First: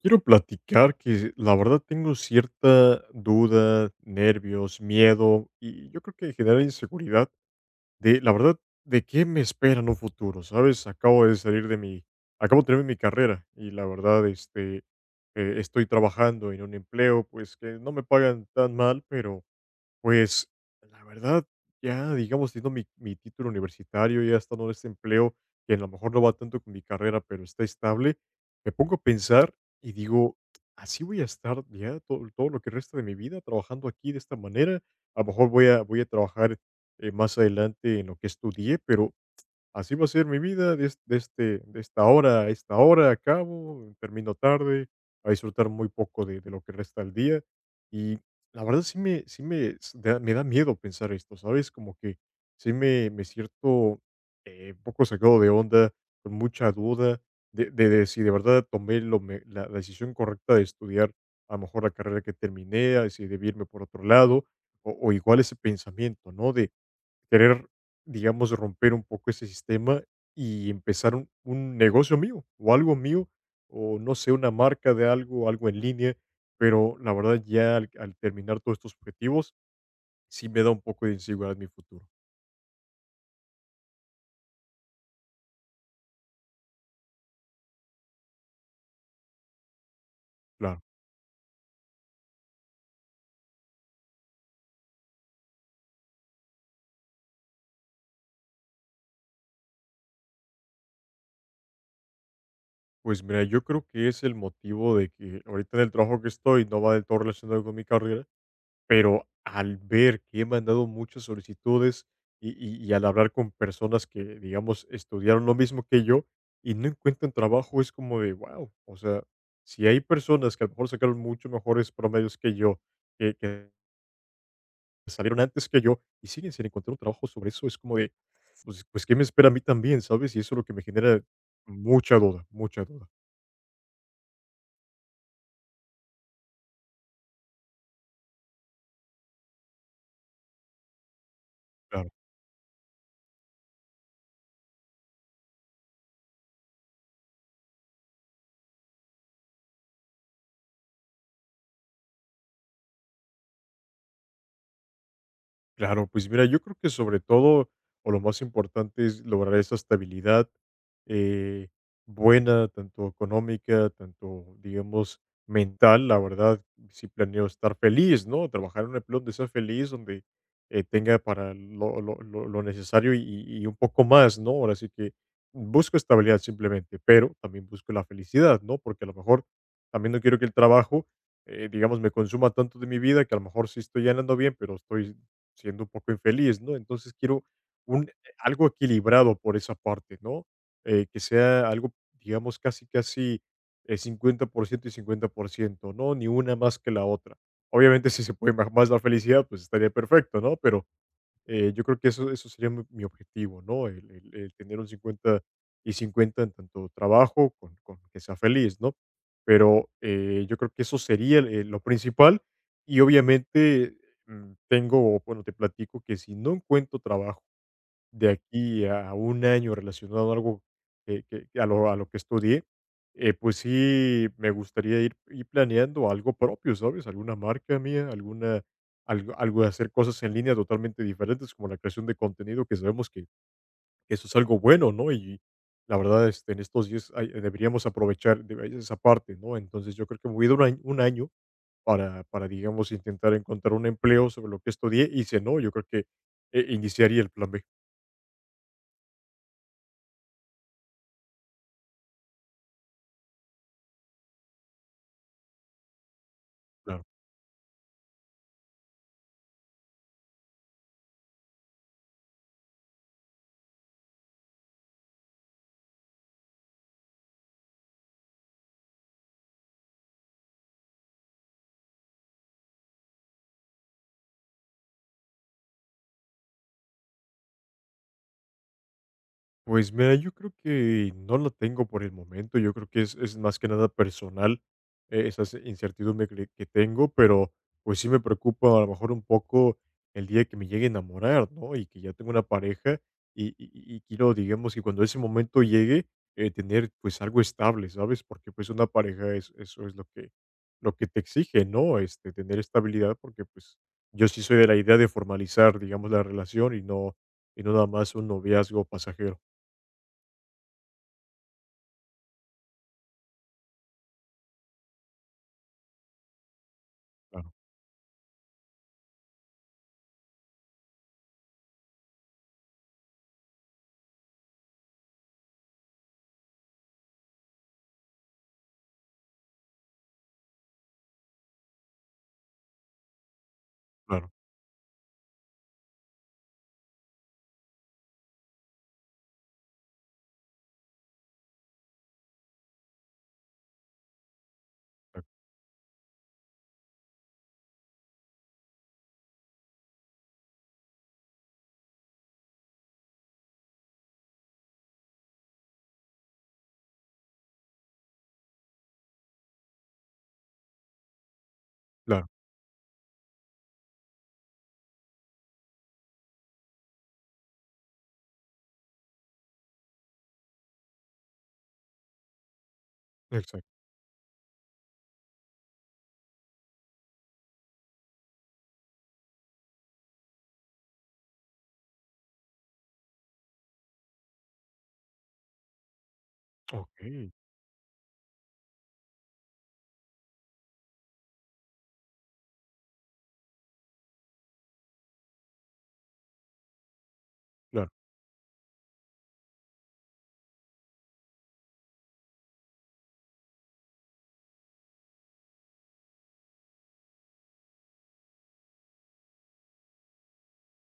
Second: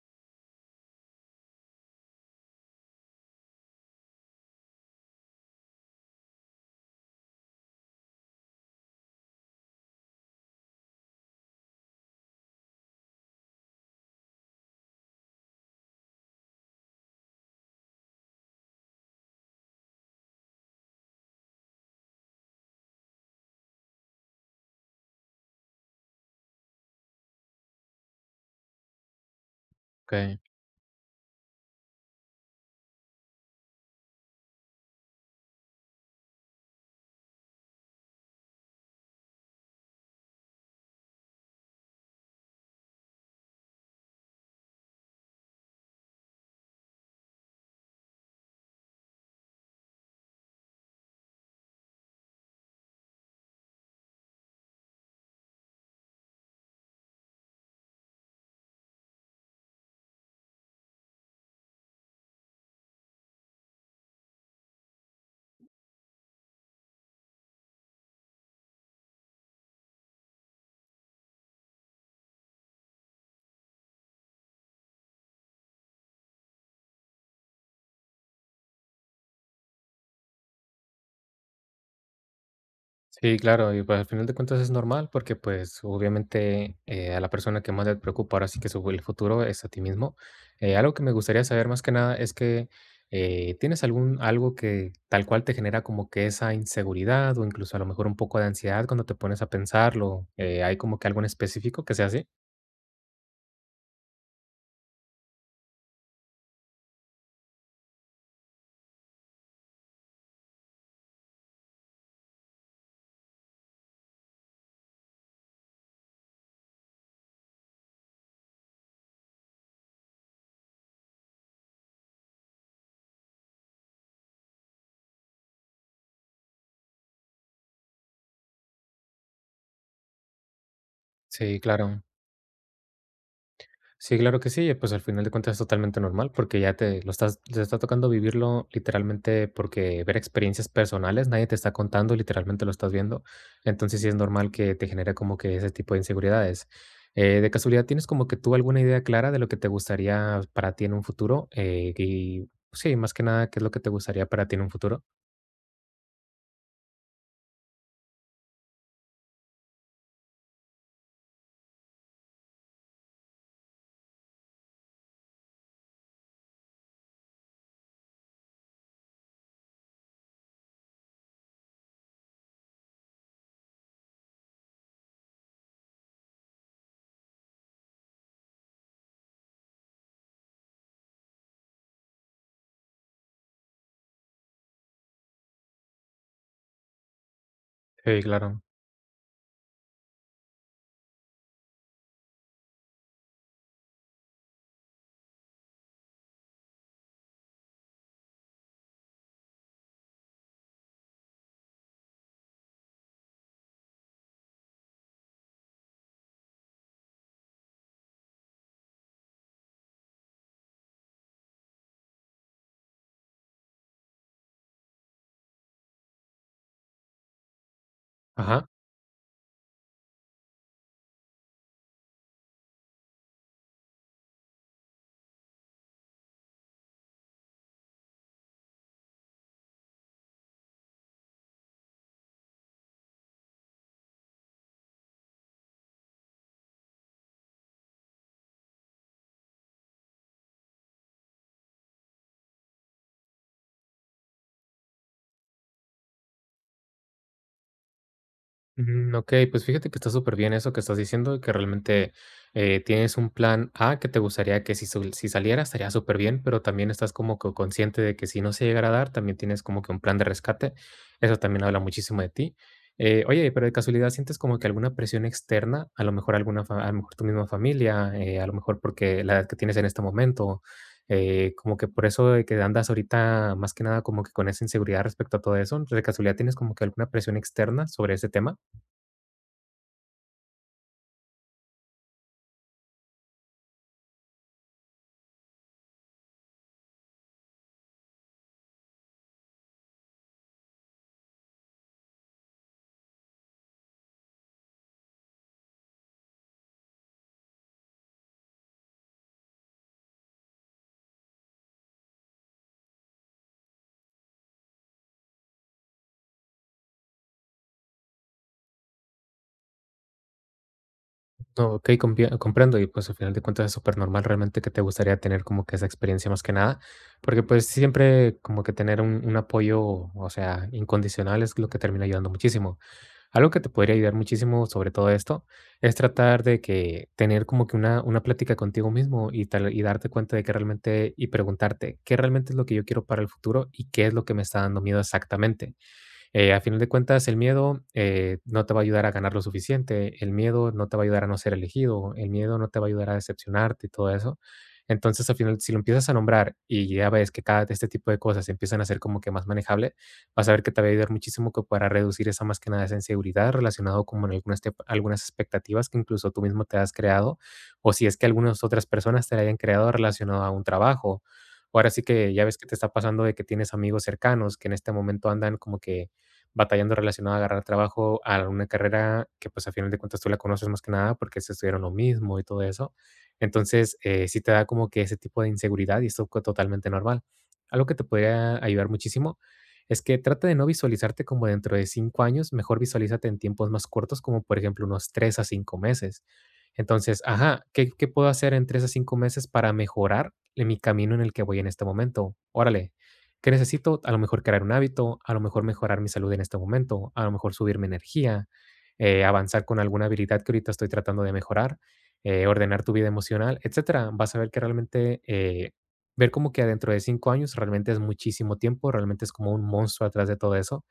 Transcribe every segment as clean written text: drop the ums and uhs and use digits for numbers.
Quiero platicar que la verdad tengo cierta duda, nervios, miedo y yo creo que genera inseguridad de la verdad de qué me espera en un futuro, ¿sabes? Acabo de terminar mi carrera y la verdad, estoy trabajando en un empleo, pues que no me pagan tan mal, pero pues, la verdad, ya, digamos, teniendo mi título universitario, ya estando en este empleo, que a lo mejor no va tanto con mi carrera, pero está estable, me pongo a pensar y digo: Okey. "Así voy a estar ya todo lo que resta de mi vida trabajando aquí de esta manera". A lo mejor voy a trabajar, más adelante en lo que estudié, pero así va a ser mi vida de, de este, de esta hora a esta hora, acabo, termino tarde, a disfrutar muy poco de lo que resta del día. Y la verdad me da miedo pensar esto, ¿sabes? Como que me siento un poco sacado de onda, con mucha duda de si de verdad tomé la decisión correcta de estudiar a lo mejor la carrera que terminé, a si debí irme por otro lado, o igual ese pensamiento, ¿no? Querer, digamos, romper un poco ese sistema y empezar un negocio mío o algo mío o no sé, una marca de algo, algo en línea, pero la verdad ya al terminar todos estos objetivos sí me da un poco de inseguridad mi futuro. Sí, claro, y pues, al final de cuentas es normal porque, pues, obviamente, a la persona que más le preocupa ahora sí que su el futuro es a ti mismo. Claro. Algo que me gustaría saber más que nada es que, ¿tienes algún algo que tal cual te genera como que esa inseguridad o incluso a lo mejor un poco de ansiedad cuando te pones a pensarlo? ¿Hay como que algo en específico que sea así? Pues mira, yo creo que es el motivo de que ahorita en el trabajo que estoy no va del todo relacionado con mi carrera, pero al ver que he mandado muchas solicitudes y, y al hablar con personas que, digamos, estudiaron lo mismo que yo y no encuentran trabajo, es como de, wow, o sea, si hay personas que a lo mejor sacaron mucho mejores promedios que yo, que salieron antes que yo y siguen sin encontrar un trabajo sobre eso, es como de, pues, ¿qué me espera a mí también, sabes? Y eso es lo que me genera Sí, claro. mucha duda, mucha duda. Sí, claro que sí, pues al final de cuentas es totalmente normal porque te está tocando vivirlo literalmente porque ver experiencias personales, nadie te está contando, literalmente lo estás viendo. Entonces sí es normal que te genere como que ese tipo de inseguridades. De casualidad, ¿tienes como que tú alguna idea clara de lo que te gustaría para ti en un futuro? Y pues, sí, más que nada, ¿qué es lo que te gustaría para ti en un futuro? Claro, pues mira, yo creo que sobre todo, o lo más importante es lograr esa estabilidad eh, buena, tanto económica, tanto, digamos, mental. La verdad, si planeo estar feliz, ¿no? Trabajar en un empleo donde sea feliz, donde tenga para lo necesario y un poco más, ¿no? Ahora sí que busco estabilidad simplemente, pero también busco la felicidad, ¿no? Porque a lo mejor también no quiero que el trabajo digamos, me consuma tanto de mi vida que a lo mejor sí estoy ganando bien, pero estoy siendo un poco infeliz, ¿no? Entonces quiero un, eh, Sí, claro. algo equilibrado por esa parte, ¿no? Que sea algo, digamos, casi, casi 50% y 50%, ¿no? Ni una más que la otra. Obviamente, si se puede más la felicidad, pues estaría perfecto, ¿no? Pero yo creo que eso sería mi objetivo, ¿no? El tener un 50 y 50 en tanto trabajo, con que sea feliz, ¿no? Pero yo creo que eso sería lo principal y obviamente tengo, bueno, te platico que si no encuentro trabajo, de Ajá. aquí a un año relacionado a algo que a lo que estudié, pues sí me gustaría ir planeando algo propio, ¿sabes? Alguna marca mía, alguna algo de hacer cosas en línea totalmente diferentes, como la creación de contenido, que sabemos que eso es algo bueno, ¿no? Y la verdad, este, en estos días hay deberíamos aprovechar de esa parte, ¿no? Entonces, yo creo que me voy a dar un año para digamos, intentar encontrar un empleo sobre lo que estudié, y si no, yo creo que, iniciaría el plan B, Okey, pues fíjate que está súper bien eso que estás diciendo, que realmente, tienes un plan A que te gustaría que si saliera estaría súper bien, pero también claro. estás como que consciente de que si no se llegara a dar, también tienes como que un plan de rescate. Eso también habla muchísimo de ti. Oye, pero de casualidad, ¿sientes como que alguna presión externa? A lo mejor alguna fa a lo mejor tu misma familia, a lo mejor porque la edad que tienes en este momento, como que por eso de que andas ahorita más que nada como que con esa inseguridad respecto a todo eso, ¿de casualidad tienes como que alguna presión externa sobre ese tema? Pues mira, yo creo que no lo tengo por el momento, yo creo que es más que nada personal, esa incertidumbre que tengo, pero pues sí me preocupa a lo mejor un poco el día que me llegue a enamorar, ¿no? Y que ya tengo una pareja y, y quiero, digamos, que cuando ese momento llegue, tener pues algo estable, ¿sabes? Porque pues una pareja es, eso es lo que te exige, ¿no? Este, tener estabilidad, porque pues yo sí soy de la idea de formalizar, digamos, la relación y no nada más un noviazgo pasajero. No, ok, comprendo. Y pues al final de cuentas es súper normal realmente que te gustaría tener como que esa experiencia más que nada, porque Claro, pues siempre como que tener un apoyo, o sea, incondicional es lo que termina ayudando muchísimo. Algo que te podría ayudar muchísimo sobre todo esto es tratar de que tener como que una plática contigo mismo y, tal, y darte cuenta de que realmente y preguntarte qué realmente es lo que yo quiero para el futuro y qué es lo claro, que me está dando miedo exactamente. A final de cuentas, el miedo no te va a ayudar a ganar lo suficiente, el miedo no te va a ayudar a no ser elegido, el miedo no te va a ayudar a decepcionarte y todo eso. claro, Entonces, al final, si lo empiezas a nombrar y ya ves que cada este tipo de cosas se empiezan a hacer como que más manejable, vas a ver que te va a ayudar muchísimo que para reducir esa más que nada esa inseguridad relacionado como en algunas expectativas que incluso tú mismo te has creado, o si es que algunas otras personas te la hayan creado relacionado a un trabajo. O ahora sí claro, que ya ves que te está pasando de que tienes amigos cercanos que en este momento andan como que batallando relacionado a agarrar trabajo a una carrera que, pues, a final de cuentas tú la conoces más que nada porque se estudiaron lo mismo y todo eso. exacto. Entonces, sí te da como que ese tipo de inseguridad y esto totalmente normal. Algo que te podría ayudar muchísimo es que trata de no visualizarte como dentro de 5 años, mejor visualízate en tiempos más cortos, como por ejemplo unos 3 a 5 meses. Entonces, Okey, ajá, ¿qué puedo hacer en 3 a 5 meses para mejorar en mi camino en el que voy en este momento? Órale, ¿que necesito? A lo mejor crear un hábito, a lo mejor mejorar mi salud en este momento, a lo mejor subir mi claro, energía, avanzar con alguna habilidad que ahorita estoy tratando de mejorar, ordenar tu vida emocional, etcétera. Vas a ver que realmente ver como que dentro de 5 años realmente es muchísimo tiempo, realmente es como un monstruo atrás de todo eso.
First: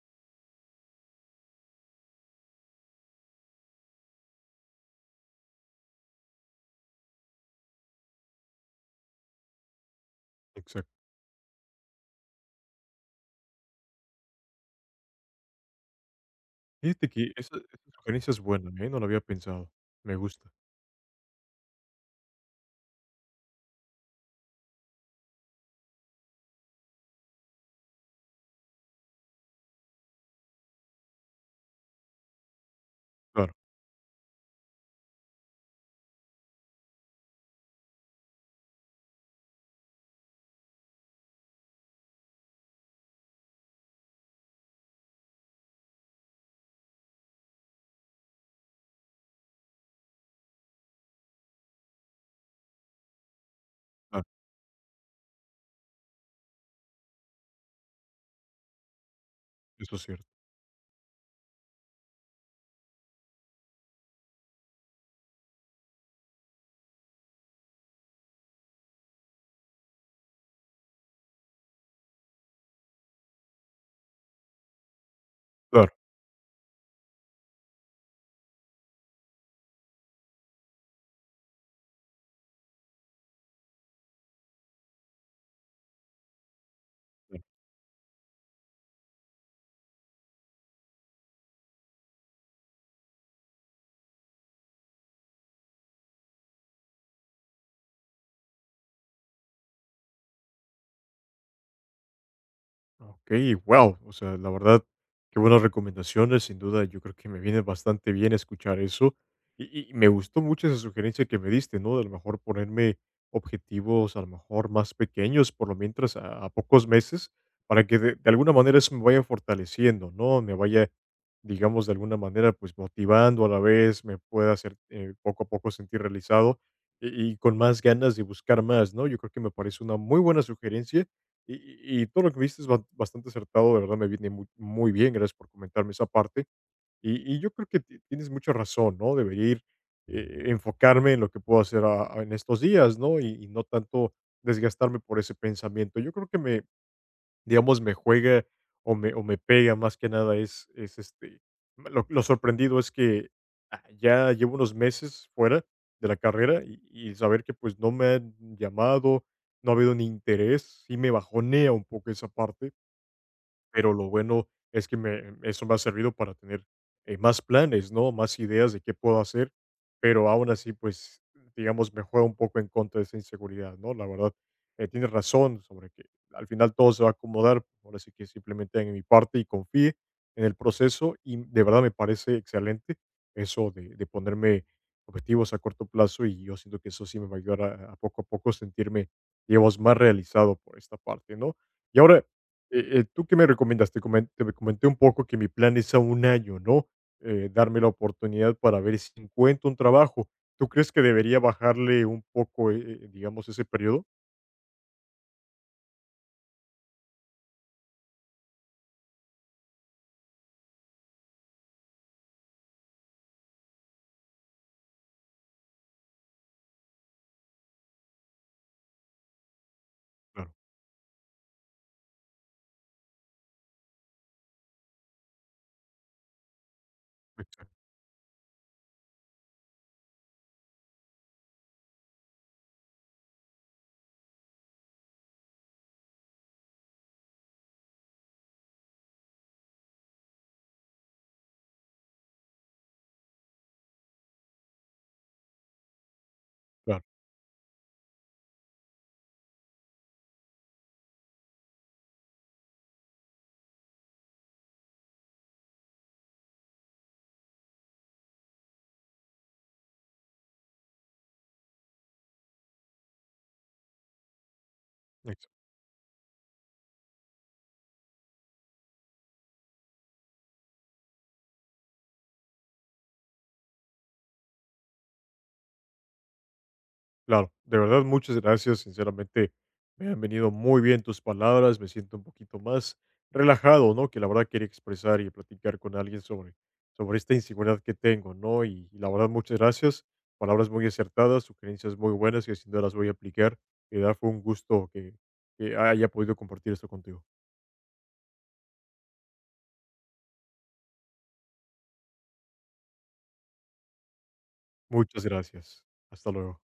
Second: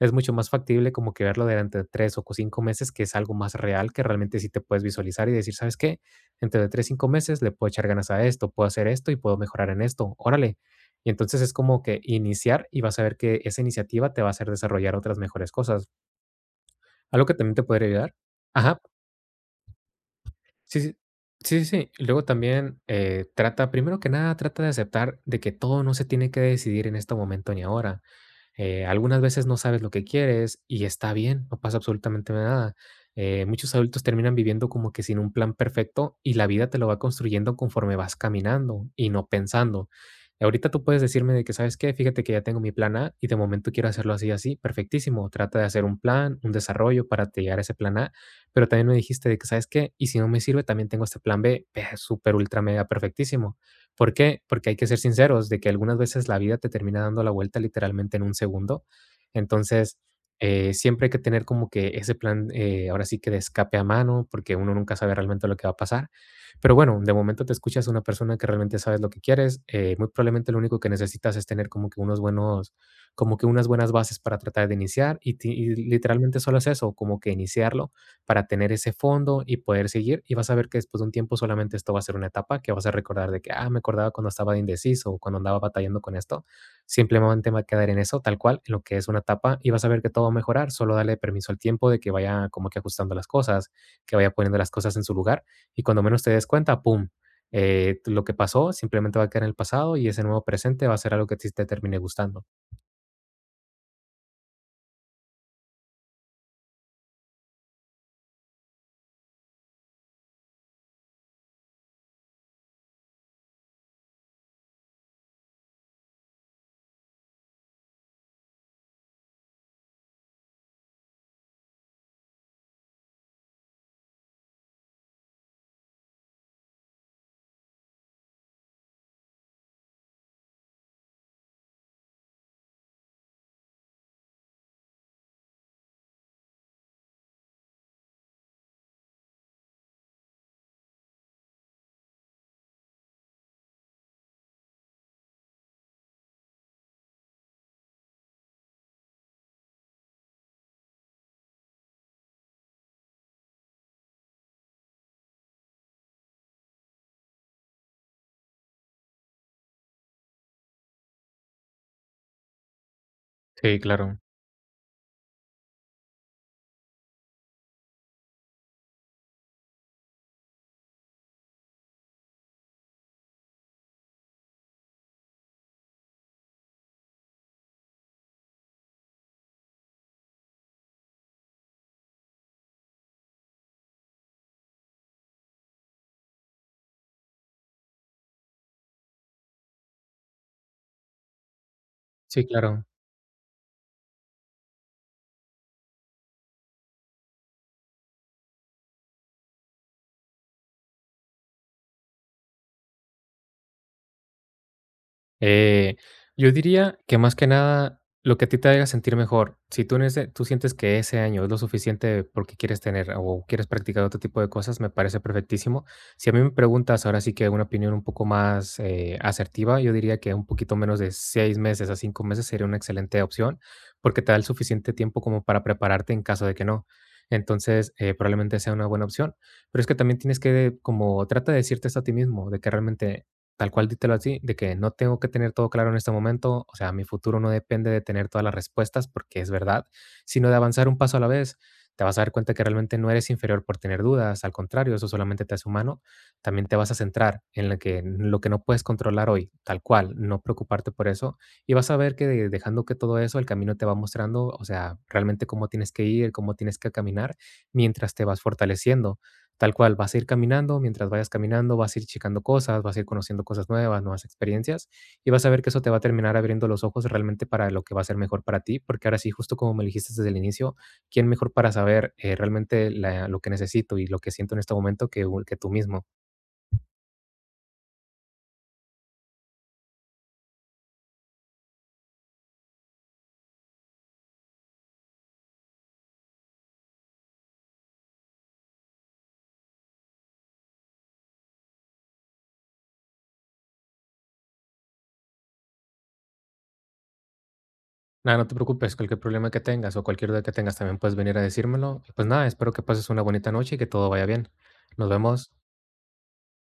Es mucho más factible como que verlo durante 3 o 5 meses, que es algo más real, que realmente sí te puedes visualizar y decir, ¿sabes qué? Dentro de 3, 5 meses le puedo echar ganas a esto, puedo hacer esto y puedo mejorar en esto. Órale, exacto. y entonces es como que iniciar y vas a ver que esa iniciativa te va a hacer desarrollar otras mejores cosas. Fíjate Algo que que también te podría esa ayudar. sugerencia es buena, Ajá, ¿eh? No lo había pensado. Me gusta. sí, sí. Sí, sí, sí. Y luego también, trata primero que nada, trata de aceptar de que todo no se tiene que decidir en este momento ni ahora. Algunas veces no sabes lo que quieres y está bien, no pasa absolutamente nada. Claro, Muchos adultos terminan viviendo como que sin un plan perfecto y la vida te lo va construyendo conforme vas caminando y no pensando. Ahorita tú puedes decirme de que, ¿sabes qué? Fíjate que ya tengo mi plan A y de momento quiero hacerlo así, así, perfectísimo. Trata de hacer un plan, un desarrollo para te llegar a ese plan A, pero también me dijiste de que, ¿sabes qué? Y si no me sirve, también tengo este plan B, súper, ultra, mega, perfectísimo. ¿Por claro, qué? Porque hay que ser sinceros de que algunas veces la vida te termina dando la vuelta literalmente en un segundo. eso Entonces, es cierto. Siempre hay que tener como que ese plan, ahora sí que de escape a mano, porque uno nunca sabe realmente lo que va a pasar. Pero bueno, de momento te escuchas una persona que realmente sabes lo que quieres. Muy probablemente lo único que necesitas es tener como que como que unas buenas bases para tratar de iniciar y Claro, claro. literalmente solo es eso, como que iniciarlo para tener ese fondo y poder seguir. Y vas a ver que después de un tiempo solamente esto va a ser una etapa que vas a recordar de que, ah, me acordaba cuando estaba de indeciso o cuando andaba batallando con esto. Simplemente va a quedar en eso, tal cual, en lo que es una etapa y vas a ver que todo va a mejorar. Solo dale permiso al tiempo de que vaya como que ajustando las cosas, que vaya poniendo las cosas en su lugar. Y cuando menos te des cuenta, ¡pum! Lo que pasó simplemente va a quedar en el pasado y ese nuevo presente va a ser algo que a ti te termine gustando. Ok, wow. O sea, la verdad, qué buenas recomendaciones. Sin duda, yo creo que me viene bastante bien escuchar eso. Y me gustó mucho esa sugerencia que me diste, ¿no? De a lo mejor ponerme objetivos, a lo mejor más pequeños, por lo mientras, a pocos meses, para que de alguna manera eso me vaya fortaleciendo, ¿no? Me vaya, digamos, de alguna manera, pues motivando a la vez, me pueda hacer poco a poco sentir realizado y con más ganas de buscar más, ¿no? Yo creo que me parece una muy buena sugerencia y todo lo que me dijiste es ba bastante acertado, de verdad me viene mu muy bien, gracias por comentarme esa parte. Y yo creo que ti tienes mucha razón, ¿no? Debería ir, enfocarme en lo que puedo hacer a en estos días, ¿no? Y no tanto desgastarme por ese pensamiento. Yo creo que me, digamos, me juega o me pega más que nada es este, lo sorprendido es que ah, ya llevo unos meses fuera de la carrera y saber que pues no me han llamado, no ha habido ni interés, sí me bajonea un poco esa parte, Sí, pero lo claro. bueno es que me, eso me ha servido para tener más planes, ¿no? Más ideas de qué puedo hacer, pero aún así, pues, digamos, me juega un poco en contra de esa inseguridad, ¿no? La verdad, tienes razón sobre que al final todo se va a acomodar, ahora sí que simplemente en mi parte y confíe en el proceso y de verdad me parece excelente eso de ponerme objetivos a corto plazo y yo siento que eso sí me va a ayudar a poco sentirme, digamos, más realizado por esta parte, ¿no? Y ahora, Sí, claro. ¿Tú qué me recomiendas? Te comenté un poco que mi plan es a un año, ¿no? Darme la oportunidad para ver si encuentro un trabajo. ¿Tú crees que debería bajarle un poco, digamos, ese periodo? Eh, yo diría que más que nada lo que a ti te haga sentir mejor. Si tú sientes que ese año es lo suficiente porque quieres tener o quieres practicar otro tipo de cosas, me parece perfectísimo. Si a mí me preguntas ahora sí que una opinión un poco más asertiva, yo diría que un Claro, poquito menos de 6 meses a 5 meses sería una excelente opción porque te da el suficiente tiempo como para prepararte en caso de que no. exa Entonces, probablemente sea una buena opción. Pero es que también tienes que, como, trata de decirte esto a ti mismo, de que realmente. Tal cual, dítelo así, de que no tengo que tener todo claro en este momento, o sea, mi futuro no depende de tener todas las respuestas, porque es verdad, sino de avanzar un paso a la vez. Te vas a dar cuenta que realmente no eres inferior por tener dudas, al contrario, eso solamente te hace humano. También te vas a claro, centrar en lo que, no puedes controlar hoy, tal cual, no preocuparte por eso. Y vas a ver que dejando que todo eso, el camino te va mostrando, o sea, realmente cómo tienes que ir, cómo tienes que caminar, mientras te vas fortaleciendo. Tal cual, vas a ir caminando, mientras vayas caminando vas a ir checando cosas, vas a ir conociendo cosas nuevas, nuevas experiencias, y vas a ver que eso te va a terminar abriendo los ojos realmente para lo que va a ser mejor para ti, porque ahora sí, justo como me dijiste desde el inicio, ¿quién mejor para saber realmente lo que necesito y lo que siento en este momento que tú mismo? claro, de verdad, muchas gracias. Sinceramente, me han venido muy bien tus palabras. Me siento un poquito más relajado, ¿no? Que la verdad quería expresar y platicar con alguien sobre, sobre esta inseguridad que tengo, ¿no? Y la verdad, muchas gracias. Palabras muy acertadas, sugerencias muy buenas que sin duda las voy a aplicar. De verdad, fue un gusto que haya podido compartir esto contigo. Nada, no te preocupes, cualquier problema que tengas o cualquier duda que tengas también puedes venir a decírmelo. Y pues nada, espero que pases una bonita noche y que todo vaya bien. Nos Muchas vemos. gracias. Hasta luego.